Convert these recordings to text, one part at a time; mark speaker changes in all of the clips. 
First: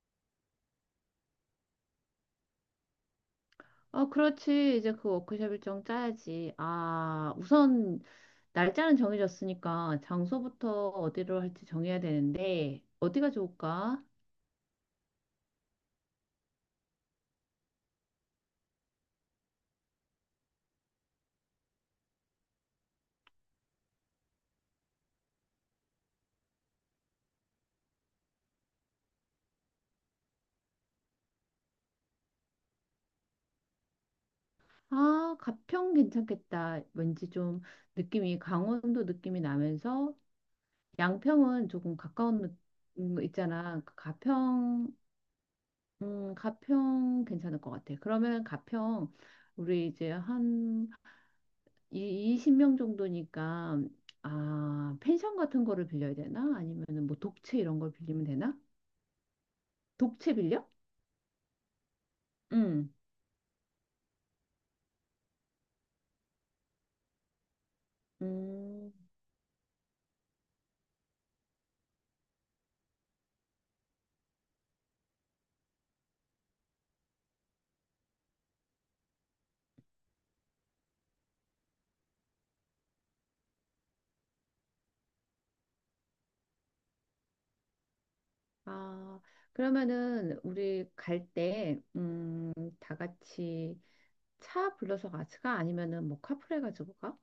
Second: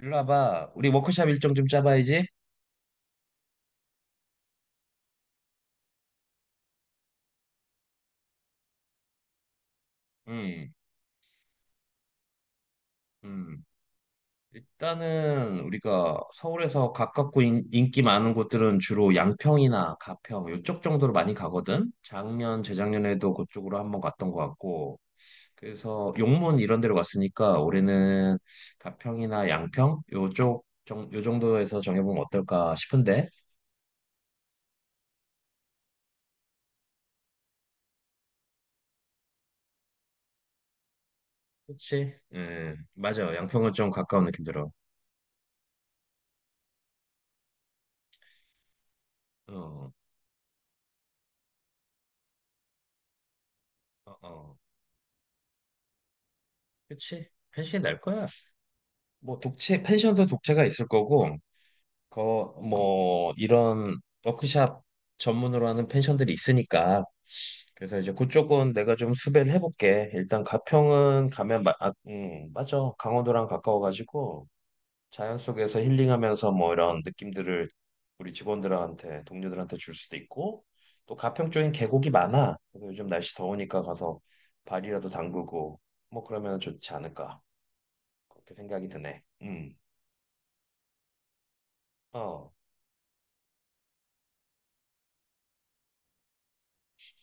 Speaker 1: 일로 와봐. 우리 워크샵 일정 좀 짜봐야지.
Speaker 2: 어, 그렇지. 이제 그 워크숍 일정 짜야지. 아, 우선 날짜는 정해졌으니까
Speaker 1: 음,
Speaker 2: 장소부터 어디로 할지 정해야 되는데 어디가
Speaker 1: 음.
Speaker 2: 좋을까?
Speaker 1: 일단은 우리가 서울에서 가깝고 인기 많은 곳들은 주로 양평이나 가평 이쪽 정도로 많이 가거든. 작년, 재작년에도 그쪽으로 한번 갔던 것 같고. 그래서 용문 이런 데로 갔으니까 올해는 가평이나 양평 요 정도에서 정해보면 어떨까 싶은데.
Speaker 2: 아, 가평 괜찮겠다. 왠지 좀 느낌이 강원도 느낌이 나면서 양평은 조금
Speaker 1: 그치?
Speaker 2: 가까운. 거
Speaker 1: 맞아. 양평은
Speaker 2: 있잖아.
Speaker 1: 좀 가까운 느낌 들어.
Speaker 2: 가평 괜찮을 것 같아. 그러면 가평, 우리
Speaker 1: 어,
Speaker 2: 이제 한 이 20명 정도니까.
Speaker 1: 어, 어.
Speaker 2: 아, 펜션 같은 거를 빌려야 되나? 아니면은 뭐
Speaker 1: 그치?
Speaker 2: 독채 이런
Speaker 1: 편식이
Speaker 2: 걸
Speaker 1: 날
Speaker 2: 빌리면
Speaker 1: 거야.
Speaker 2: 되나?
Speaker 1: 뭐 독채 펜션도
Speaker 2: 독채
Speaker 1: 독채가
Speaker 2: 빌려?
Speaker 1: 있을 거고 그
Speaker 2: 응.
Speaker 1: 뭐 이런 워크샵 전문으로 하는 펜션들이 있으니까. 그래서 이제 그쪽은
Speaker 2: 음.
Speaker 1: 내가 좀 수배를 해볼게. 일단 가평은 가면 맞아, 강원도랑 가까워가지고 자연 속에서 힐링하면서 뭐 이런 느낌들을 우리 직원들한테, 동료들한테 줄 수도 있고, 또 가평 쪽엔 계곡이 많아. 그래서 요즘 날씨 더우니까 가서 발이라도 담그고 뭐 그러면 좋지 않을까, 그렇게 생각이
Speaker 2: 아,
Speaker 1: 드네. 음.
Speaker 2: 그러면은 우리 갈 때,
Speaker 1: 어.
Speaker 2: 다 같이 차 불러서 같이 가, 아니면은 뭐 카풀해 가지고 가?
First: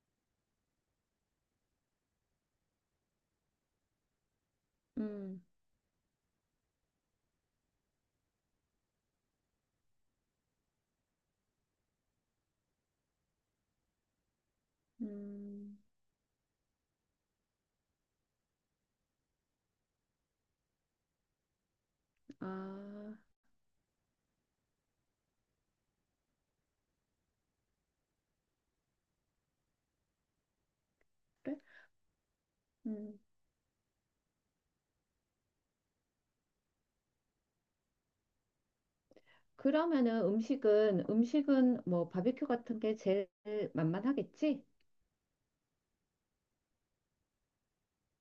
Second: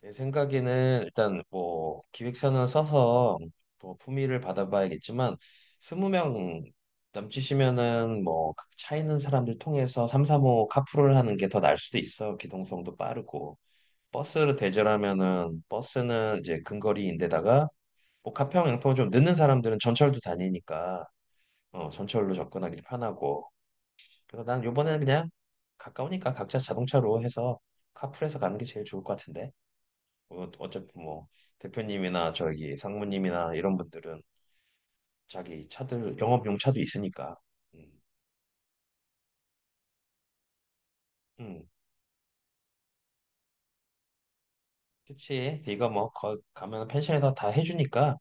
Speaker 1: 내 생각에는 일단 뭐 기획서는 써서 뭐 품위를 받아봐야겠지만
Speaker 2: 음.
Speaker 1: 20명 넘치시면은 뭐 차 있는 사람들 통해서 3, 4호 카풀을 하는 게 더 나을 수도 있어. 기동성도 빠르고. 버스를 대절하면은
Speaker 2: 음,
Speaker 1: 버스는 이제 근거리인데다가 뭐 가평 양평 좀 늦는 사람들은 전철도 다니니까 어 전철로 접근하기
Speaker 2: 아,
Speaker 1: 편하고. 그래서 난 요번에는 그냥 가까우니까 각자 자동차로 해서 카풀해서 가는 게 제일 좋을 것 같은데. 어, 어차피 뭐
Speaker 2: 그래?
Speaker 1: 대표님이나 저기
Speaker 2: 음.
Speaker 1: 상무님이나 이런 분들은 자기 차들, 영업용 차도 있으니까. 음,
Speaker 2: 그러면은 음식은
Speaker 1: 음.
Speaker 2: 음식은 뭐 바비큐 같은 게 제일 만만하겠지?
Speaker 1: 그치. 네가 뭐 가면 펜션에서 다 해주니까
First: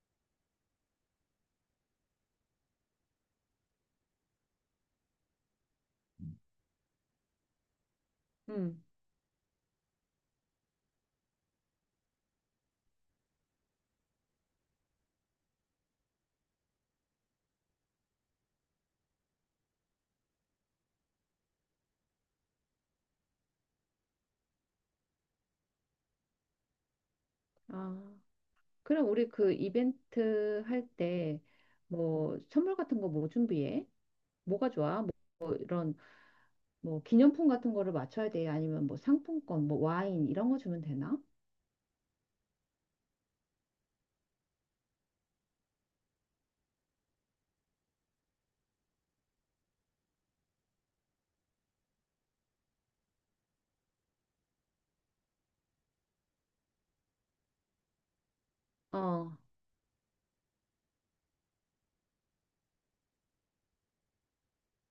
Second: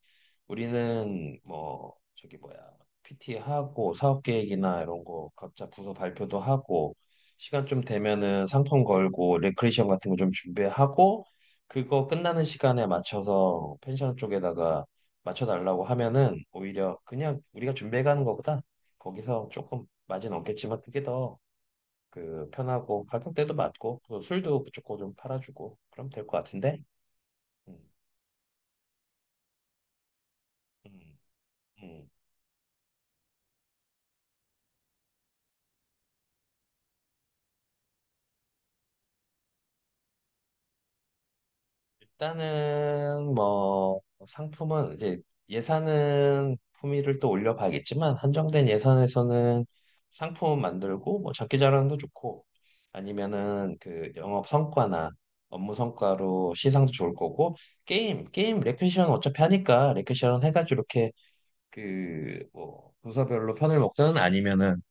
Speaker 1: 우리는 뭐 저기 뭐야 PT 하고 사업 계획이나 이런 거 각자 부서 발표도 하고, 시간 좀 되면은
Speaker 2: 음.
Speaker 1: 상품 걸고 레크레이션 같은 거 좀 준비하고, 그거 끝나는 시간에 맞춰서 펜션 쪽에다가 맞춰달라고 하면은 오히려 그냥 우리가 준비해 가는 거보다 거기서 조금 마진 없겠지만 그게 더 그 편하고 가격대도 맞고, 또 술도 무조건 좀 팔아주고 그럼 될 것 같은데? 음,
Speaker 2: 아. 그럼 우리 그 이벤트 할
Speaker 1: 음,
Speaker 2: 때
Speaker 1: 음.
Speaker 2: 뭐 선물 같은 거 뭐 준비해? 뭐가 좋아? 뭐, 뭐 기념품 같은 거를 맞춰야 돼? 아니면 뭐 상품권, 뭐 와인 이런 거 주면 되나?
Speaker 1: 일단은 뭐 상품은 이제 예산은 품위를 또 올려봐야겠지만 한정된 예산에서는 상품 만들고 뭐 장기 자랑도 좋고, 아니면은 그 영업 성과나 업무 성과로 시상도 좋을 거고, 게임 레크시션
Speaker 2: 어,
Speaker 1: 어차피 하니까 레크시션 해가지고 이렇게 그뭐 부서별로 편을 먹든 아니면은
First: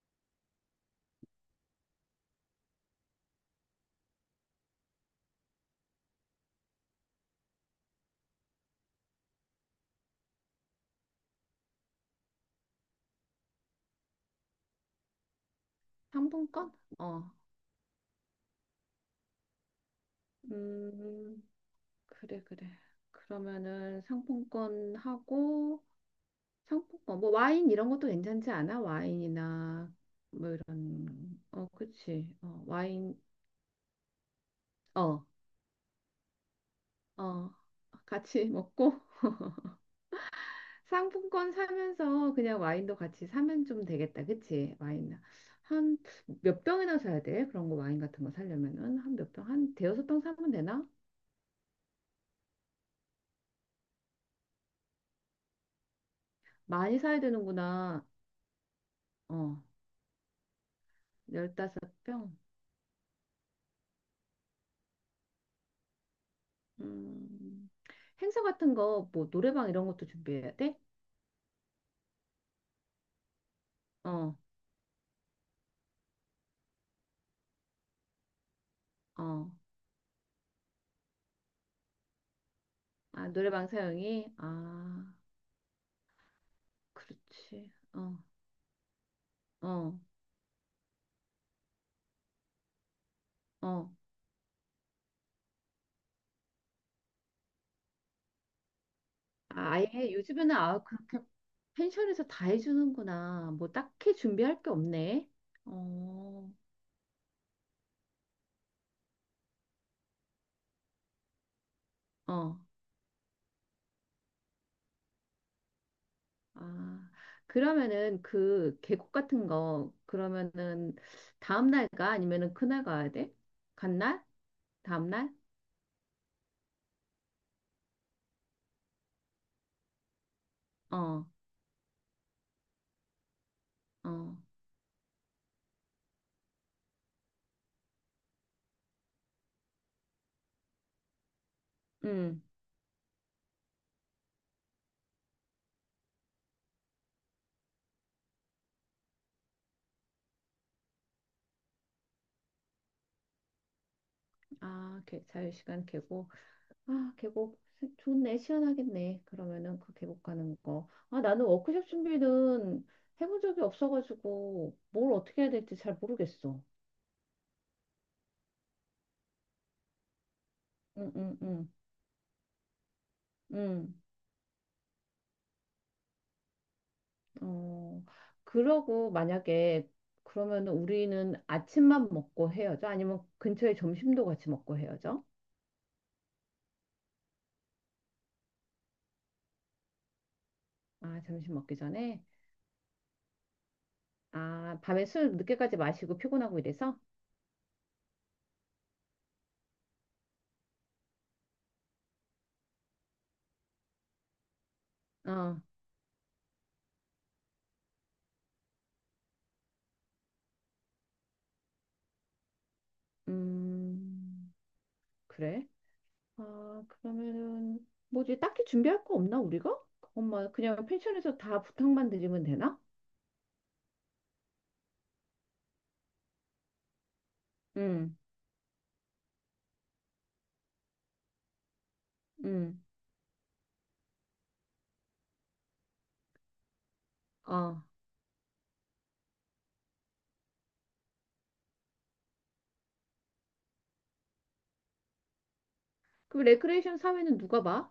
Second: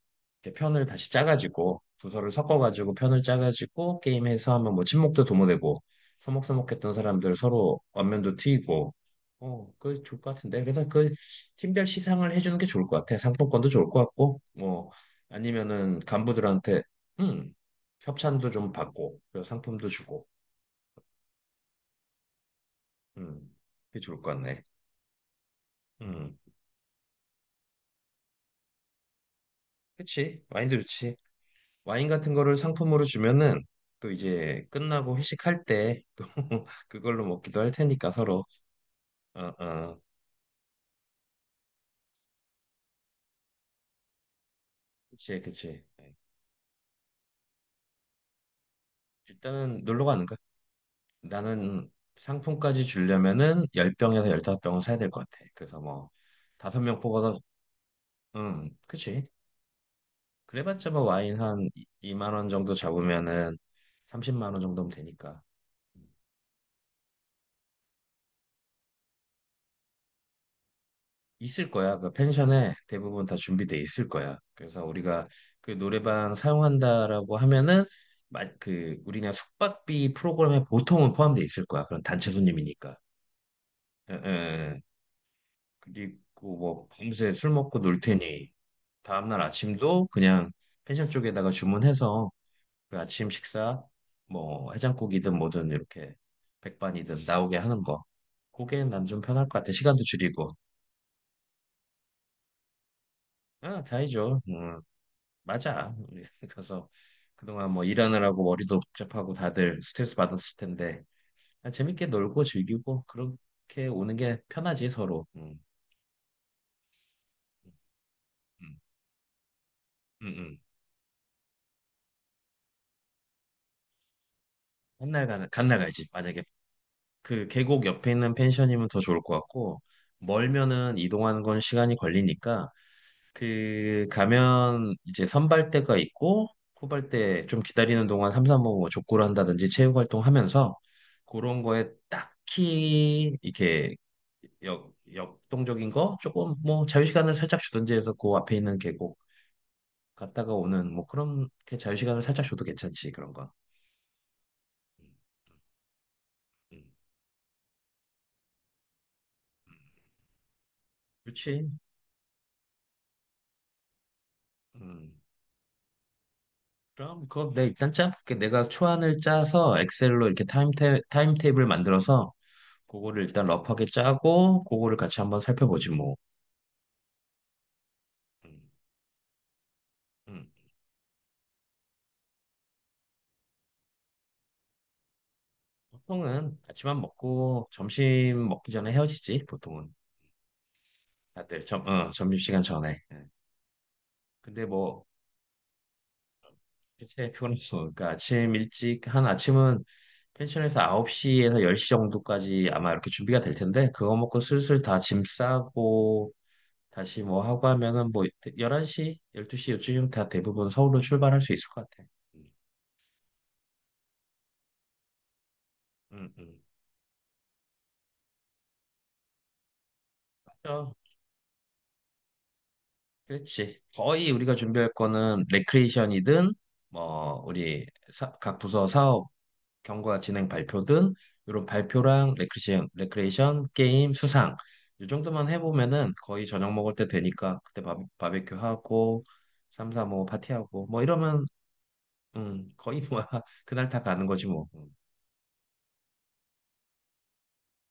Speaker 1: 이렇게 편을 다시 짜가지고 도서를 섞어가지고 편을 짜가지고 게임해서 하면 뭐 친목도 도모되고 서먹서먹했던 사람들 서로 안면도 트이고, 어 그게 좋을 것 같은데. 그래서 그 팀별 시상을 해주는 게 좋을 것 같아. 상품권도 좋을 것 같고, 뭐 아니면은
Speaker 2: 상품권?
Speaker 1: 간부들한테
Speaker 2: 어,
Speaker 1: 음 협찬도 좀 받고 그리고 상품도 주고.
Speaker 2: 음, 그래, 그래.
Speaker 1: 음 그게
Speaker 2: 그러면은
Speaker 1: 좋을 것 같네.
Speaker 2: 상품권 하고
Speaker 1: 음
Speaker 2: 상품권, 뭐 와인 이런 것도 괜찮지 않아? 와인이나
Speaker 1: 그치,
Speaker 2: 뭐
Speaker 1: 와인도
Speaker 2: 이런.
Speaker 1: 좋지.
Speaker 2: 어,
Speaker 1: 와인
Speaker 2: 그치.
Speaker 1: 같은 거를
Speaker 2: 어,
Speaker 1: 상품으로
Speaker 2: 와인.
Speaker 1: 주면은 또 이제 끝나고
Speaker 2: 어,
Speaker 1: 회식할 때 또 그걸로
Speaker 2: 어.
Speaker 1: 먹기도 할 테니까 서로.
Speaker 2: 같이 먹고
Speaker 1: 어어
Speaker 2: 상품권 사면서 그냥 와인도 같이 사면 좀 되겠다. 그치? 와인.
Speaker 1: 그치 그치,
Speaker 2: 한
Speaker 1: 네.
Speaker 2: 몇 병이나 사야 돼? 그런 거 와인 같은 거 사려면은 한 몇 병? 한
Speaker 1: 일단은 놀러
Speaker 2: 대여섯 병
Speaker 1: 가는 거
Speaker 2: 사면 되나?
Speaker 1: 나는 상품까지 주려면은 10병에서 15병은 사야 될 것 같아. 그래서 뭐 다섯
Speaker 2: 많이
Speaker 1: 명
Speaker 2: 사야
Speaker 1: 뽑아서.
Speaker 2: 되는구나.
Speaker 1: 그치.
Speaker 2: 어,
Speaker 1: 그래봤자 뭐 와인 한
Speaker 2: 열다섯
Speaker 1: 2만
Speaker 2: 병.
Speaker 1: 원 정도 잡으면은 30만 원 정도면 되니까.
Speaker 2: 음, 행사 같은 거, 뭐 노래방 이런 것도 준비해야 돼?
Speaker 1: 있을 거야. 그 펜션에 대부분 다 준비돼 있을
Speaker 2: 어,
Speaker 1: 거야. 그래서 우리가 그 노래방 사용한다라고 하면은 그 우리냐
Speaker 2: 어.
Speaker 1: 숙박비 프로그램에 보통은 포함돼 있을 거야. 그런 단체 손님이니까.
Speaker 2: 아, 노래방
Speaker 1: 에,
Speaker 2: 사용이?
Speaker 1: 에, 에.
Speaker 2: 아,
Speaker 1: 그리고 뭐 밤새 술
Speaker 2: 그렇지.
Speaker 1: 먹고 놀
Speaker 2: 어,
Speaker 1: 테니 다음날
Speaker 2: 어,
Speaker 1: 아침도 그냥 펜션 쪽에다가 주문해서 그 아침 식사
Speaker 2: 어.
Speaker 1: 뭐 해장국이든 뭐든 이렇게 백반이든 나오게 하는 거. 그게 난 좀 편할 것 같아.
Speaker 2: 아,
Speaker 1: 시간도
Speaker 2: 아예
Speaker 1: 줄이고.
Speaker 2: 요즘에는, 아, 그렇게 펜션에서 다 해주는구나. 뭐
Speaker 1: 아,
Speaker 2: 딱히
Speaker 1: 다이죠.
Speaker 2: 준비할 게
Speaker 1: 음.
Speaker 2: 없네.
Speaker 1: 맞아. 우리
Speaker 2: 어,
Speaker 1: 그래서 그동안 뭐 일하느라고 머리도 복잡하고 다들 스트레스 받았을 텐데 아, 재밌게 놀고
Speaker 2: 어.
Speaker 1: 즐기고 그렇게 오는 게 편하지 서로.
Speaker 2: 아, 그러면은
Speaker 1: 음,
Speaker 2: 그 계곡 같은 거,
Speaker 1: 음, 음.
Speaker 2: 그러면은 다음 날 가? 아니면은 그날 가야 돼? 간날? 다음
Speaker 1: 간날
Speaker 2: 날?
Speaker 1: 가, 간날 가지. 만약에 그 계곡 옆에 있는 펜션이면 더 좋을 것 같고, 멀면은
Speaker 2: 어.
Speaker 1: 이동하는 건 시간이 걸리니까. 그
Speaker 2: 어.
Speaker 1: 가면 이제 선발대가 있고 후발대 좀 기다리는 동안 삼삼오오 뭐 족구를 한다든지 체육 활동하면서 그런 거에
Speaker 2: 음.
Speaker 1: 딱히 이렇게 역동적인 거 조금 뭐 자유시간을 살짝 주든지 해서 그 앞에 있는 계곡 갔다가 오는 뭐 그런 게, 자유시간을 살짝 줘도 괜찮지 그런 거.
Speaker 2: 아,
Speaker 1: 음,
Speaker 2: 자유시간 계곡.
Speaker 1: 음,
Speaker 2: 아, 계곡 좋네. 시원하겠네.
Speaker 1: 음.
Speaker 2: 그러면은 그 계곡 가는 거. 아, 나는
Speaker 1: 그렇지.
Speaker 2: 워크숍 준비는 해본 적이 없어가지고 뭘
Speaker 1: 음.
Speaker 2: 어떻게 해야 될지 잘 모르겠어.
Speaker 1: 그럼 그거 내 일단 짜. 내가 초안을 짜서 엑셀로 이렇게
Speaker 2: 응,
Speaker 1: 타임
Speaker 2: 응,
Speaker 1: 테이블
Speaker 2: 응.
Speaker 1: 만들어서 그거를 일단 러프하게
Speaker 2: 응.
Speaker 1: 짜고 그거를 같이 한번 살펴보지 뭐.
Speaker 2: 어,
Speaker 1: 음,
Speaker 2: 그러고 만약에
Speaker 1: 음.
Speaker 2: 그러면, 우리는 아침만 먹고 헤어져? 아니면 근처에 점심도 같이 먹고 헤어져?
Speaker 1: 보통은 아침밥 먹고 점심 먹기 전에 헤어지지 보통은.
Speaker 2: 아, 점심
Speaker 1: 다들
Speaker 2: 먹기 전에?
Speaker 1: 점심시간 전에. 예. 근데
Speaker 2: 아,
Speaker 1: 뭐
Speaker 2: 밤에 술 늦게까지 마시고 피곤하고 이래서?
Speaker 1: 대체 피곤해서 그러니까 아침 일찍 한 아침은 펜션에서 9시에서 10시 정도까지 아마 이렇게 준비가 될 텐데 그거 먹고 슬슬 다 짐
Speaker 2: 어,
Speaker 1: 싸고 다시 뭐 하고 하면은 뭐 11시, 12시 요쯤 다 대부분 서울로 출발할 수 있을 것 같아. 음,
Speaker 2: 음, 그래?
Speaker 1: 음. 음.
Speaker 2: 아, 그러면은 뭐지? 딱히 준비할 거 없나, 우리가? 엄마, 그냥
Speaker 1: 맞아.
Speaker 2: 펜션에서 다 부탁만 드리면 되나?
Speaker 1: 그렇지. 거의 우리가 준비할 거는 레크레이션이든 뭐 우리
Speaker 2: 응,
Speaker 1: 각 부서 사업 경과 진행 발표든 이런 발표랑
Speaker 2: 응,
Speaker 1: 레크레이션 게임 수상 이 정도만 해보면은 거의 저녁 먹을 때 되니까
Speaker 2: 어.
Speaker 1: 그때 바베큐 하고 삼삼오오 파티하고 뭐 이러면 거의 뭐 그날 다 가는 거지 뭐. 음.
Speaker 2: 그럼 레크레이션 사회는 누가 봐?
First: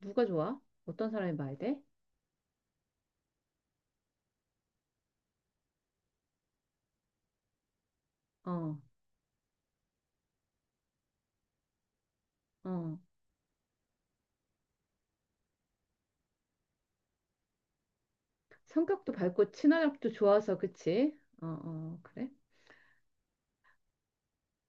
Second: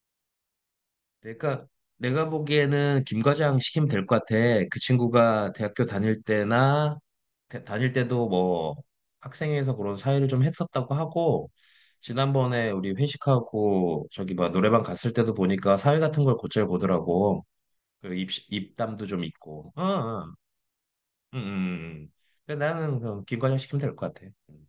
Speaker 2: 누가 좋아? 어떤 사람이 봐야
Speaker 1: 내가
Speaker 2: 돼?
Speaker 1: 내가 보기에는 김 과장 시키면 될 것 같아. 그 친구가 대학교 다닐 때나 다닐 때도 뭐
Speaker 2: 어,
Speaker 1: 학생회에서 그런 사회를 좀 했었다고 하고 지난번에 우리
Speaker 2: 어.
Speaker 1: 회식하고 저기 막 노래방 갔을 때도 보니까 사회 같은 걸 곧잘 보더라고. 그 입담도
Speaker 2: 성격도
Speaker 1: 좀
Speaker 2: 밝고
Speaker 1: 있고. 어,
Speaker 2: 친화력도
Speaker 1: 어.
Speaker 2: 좋아서, 그치?
Speaker 1: 음,
Speaker 2: 어, 어,
Speaker 1: 음. 음, 음.
Speaker 2: 그래?
Speaker 1: 그 나는 그럼 김과장 시키면 될 것 같아. 음.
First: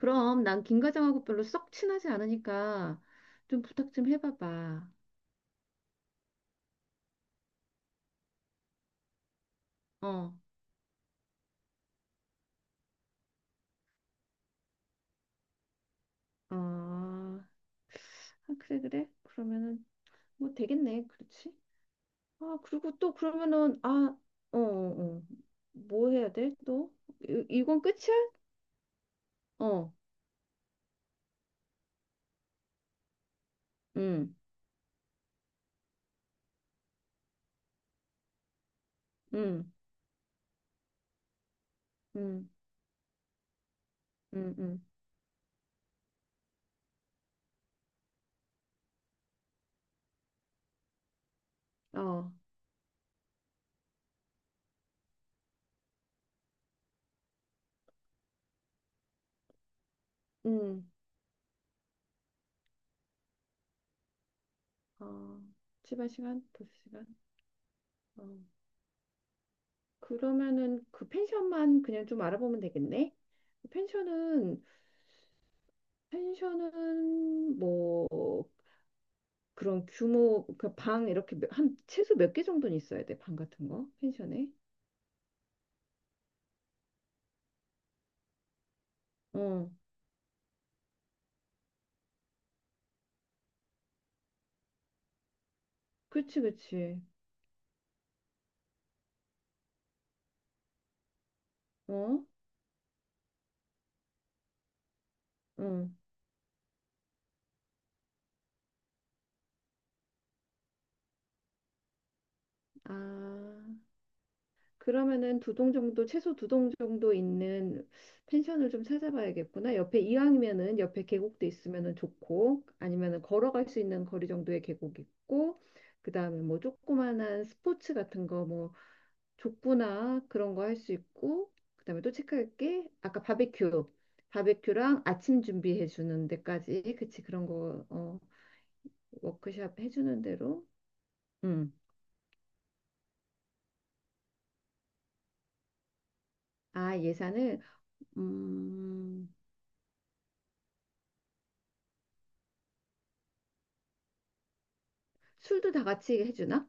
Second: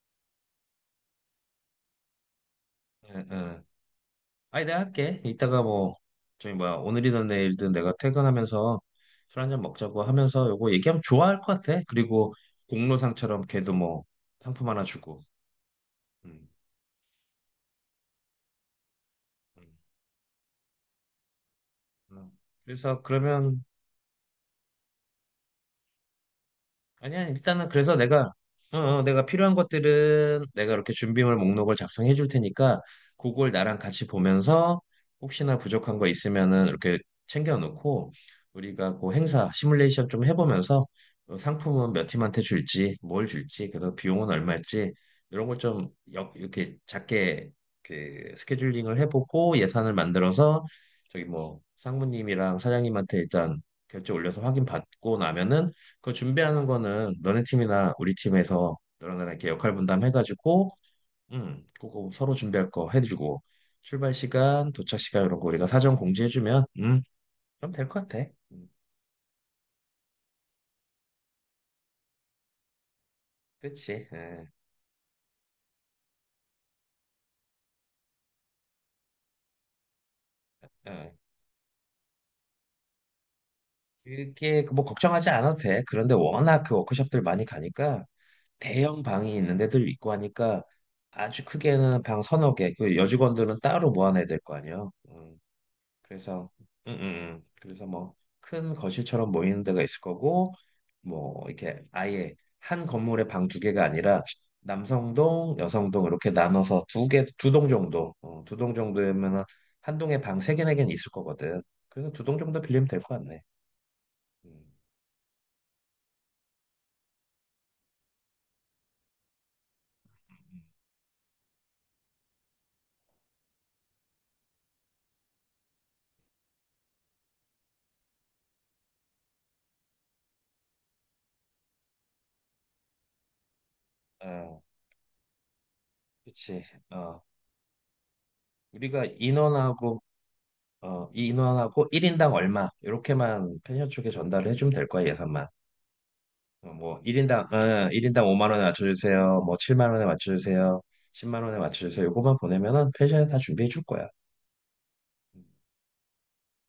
Speaker 2: 그럼 난 김 과장하고 별로 썩 친하지 않으니까
Speaker 1: 응,
Speaker 2: 좀
Speaker 1: 응.
Speaker 2: 부탁 좀
Speaker 1: 아니 내가
Speaker 2: 해봐봐.
Speaker 1: 할게. 이따가 뭐 저기 뭐야 오늘이든 내일든 내가 퇴근하면서 술 한잔 먹자고
Speaker 2: 어,
Speaker 1: 하면서 요거 얘기하면 좋아할 것 같아. 그리고 공로상처럼 걔도 뭐 상품 하나 주고. 음,
Speaker 2: 어. 아, 그래, 그래?
Speaker 1: 음.
Speaker 2: 그러면은 뭐 되겠네, 그렇지?
Speaker 1: 음.
Speaker 2: 아, 그리고
Speaker 1: 그래서
Speaker 2: 또
Speaker 1: 그러면
Speaker 2: 그러면은, 아, 어, 어, 어. 뭐 해야 돼? 또?
Speaker 1: 아니야,
Speaker 2: 이,
Speaker 1: 일단은
Speaker 2: 이건
Speaker 1: 그래서
Speaker 2: 끝이야?
Speaker 1: 내가, 내가 필요한
Speaker 2: 어,
Speaker 1: 것들은 내가 이렇게 준비물 목록을 작성해 줄 테니까, 그걸 나랑 같이
Speaker 2: 응,
Speaker 1: 보면서 혹시나 부족한 거 있으면은 이렇게 챙겨 놓고, 우리가 그 행사
Speaker 2: 응,
Speaker 1: 시뮬레이션 좀 해보면서 어, 상품은 몇 팀한테
Speaker 2: 응,
Speaker 1: 줄지, 뭘 줄지, 그래서 비용은
Speaker 2: 응, 응,
Speaker 1: 얼마일지, 이런 걸 좀 이렇게 작게 그 스케줄링을 해보고 예산을 만들어서 저기 뭐
Speaker 2: 어,
Speaker 1: 상무님이랑 사장님한테 일단 결제 올려서 확인 받고 나면은 그 준비하는 거는 너네 팀이나 우리 팀에서 너랑 나랑 이렇게 역할 분담 해가지고,
Speaker 2: 응,
Speaker 1: 그거 서로 준비할 거 해주고, 출발 시간, 도착 시간 이런
Speaker 2: 어,
Speaker 1: 거 우리가 사전
Speaker 2: 치마 시간,
Speaker 1: 공지해주면,
Speaker 2: 도시 시간.
Speaker 1: 그럼 될 것 같아.
Speaker 2: 어.
Speaker 1: 음,
Speaker 2: 그러면은 그 펜션만 그냥 좀 알아보면 되겠네.
Speaker 1: 그치? 예,
Speaker 2: 펜션은 펜션은 뭐 그런 규모, 그 방
Speaker 1: 예.
Speaker 2: 이렇게 한 최소 몇 개 정도는 있어야 돼. 방 같은 거 펜션에.
Speaker 1: 이게 뭐 걱정하지 않아도 돼. 그런데 워낙 그 워크숍들 많이 가니까 대형 방이 있는
Speaker 2: 어,
Speaker 1: 데도 있고 하니까 아주 크게는 방 서너 개, 그 여직원들은 따로 모아놔야 될 거 아니야. 음.
Speaker 2: 그치
Speaker 1: 그래서 음, 음,
Speaker 2: 그치.
Speaker 1: 그래서 뭐 큰 거실처럼 모이는 데가 있을 거고 뭐 이렇게
Speaker 2: 어,
Speaker 1: 아예 한 건물에 방 두 개가 아니라 남성동,
Speaker 2: 응.
Speaker 1: 여성동 이렇게 나눠서 두 개, 두 동 정도, 어, 두 동 정도면 한 동에 방 세 개, 네 개는 있을 거거든. 그래서 두 동 정도 빌리면
Speaker 2: 아.
Speaker 1: 될 것 같네. 음.
Speaker 2: 그러면은 두 동 정도, 최소 두 동 정도 있는 펜션을 좀 찾아봐야겠구나. 옆에, 이왕이면은 옆에 계곡도 있으면은 좋고, 아니면은 걸어갈 수 있는 거리 정도의 계곡 있고, 그다음에 뭐 조그만한 스포츠 같은 거, 뭐 족구나 그런 거 할 수 있고, 그다음에 또 체크할 게 아까 바베큐,
Speaker 1: 어,
Speaker 2: 바베큐랑 아침 준비해 주는
Speaker 1: 그치.
Speaker 2: 데까지.
Speaker 1: 어,
Speaker 2: 그치, 그런 거. 어,
Speaker 1: 우리가
Speaker 2: 워크샵
Speaker 1: 인원하고,
Speaker 2: 해주는 대로.
Speaker 1: 어, 이
Speaker 2: 음.
Speaker 1: 인원하고 1인당 얼마, 이렇게만 펜션 쪽에 전달을 해주면 될 거야, 예산만. 어,
Speaker 2: 아,
Speaker 1: 뭐
Speaker 2: 예산을.
Speaker 1: 일인당 5만 원에
Speaker 2: 음,
Speaker 1: 맞춰주세요. 뭐 7만 원에 맞춰주세요. 10만 원에 맞춰주세요. 요거만 보내면은 펜션에 다 준비해 줄 거야.
Speaker 2: 술도 다 같이 해주나?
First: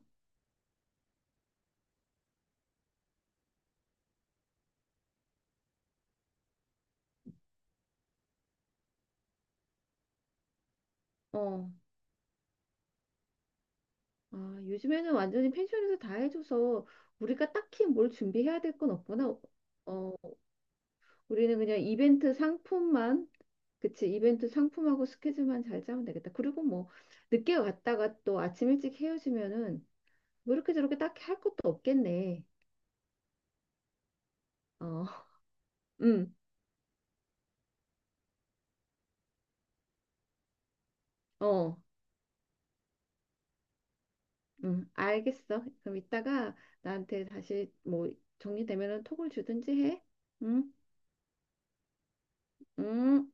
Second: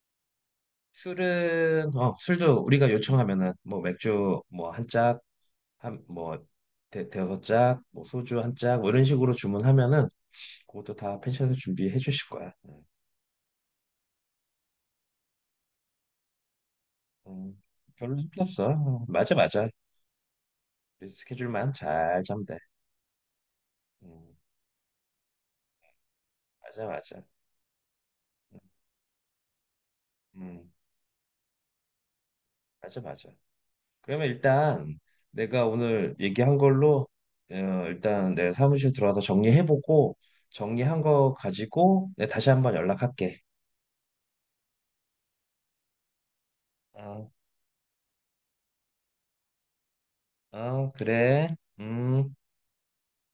Speaker 1: 술은 어 술도 우리가 요청하면은 뭐 맥주 뭐 한 짝, 한뭐 대여섯 짝, 뭐 소주 한 짝, 뭐 이런 식으로 주문하면은 그것도 다 펜션에서
Speaker 2: 어,
Speaker 1: 준비해 주실 거야.
Speaker 2: 아, 요즘에는 완전히 펜션에서 다 해줘서 우리가
Speaker 1: 음,
Speaker 2: 딱히 뭘
Speaker 1: 별로 힘없
Speaker 2: 준비해야 될 건
Speaker 1: 어, 맞아
Speaker 2: 없구나.
Speaker 1: 맞아.
Speaker 2: 어,
Speaker 1: 우리
Speaker 2: 우리는
Speaker 1: 스케줄만
Speaker 2: 그냥
Speaker 1: 잘
Speaker 2: 이벤트
Speaker 1: 짜면 돼.
Speaker 2: 상품만, 그치,
Speaker 1: 음,
Speaker 2: 이벤트 상품하고 스케줄만 잘 짜면 되겠다. 그리고
Speaker 1: 맞아
Speaker 2: 뭐,
Speaker 1: 맞아.
Speaker 2: 늦게 왔다가 또 아침 일찍 헤어지면은 뭐
Speaker 1: 음,
Speaker 2: 이렇게 저렇게 딱히 할 것도 없겠네.
Speaker 1: 맞아 맞아. 그러면 일단
Speaker 2: 어,
Speaker 1: 내가 오늘
Speaker 2: 음,
Speaker 1: 얘기한 걸로 어, 일단 내 사무실 들어와서 정리해보고 정리한 거
Speaker 2: 어,
Speaker 1: 가지고 내가 다시 한번 연락할게.
Speaker 2: 알겠어. 그럼 이따가 나한테
Speaker 1: 어,
Speaker 2: 다시 뭐, 정리되면은 톡을 주든지 해. 응,
Speaker 1: 어, 그래. 음.
Speaker 2: 응.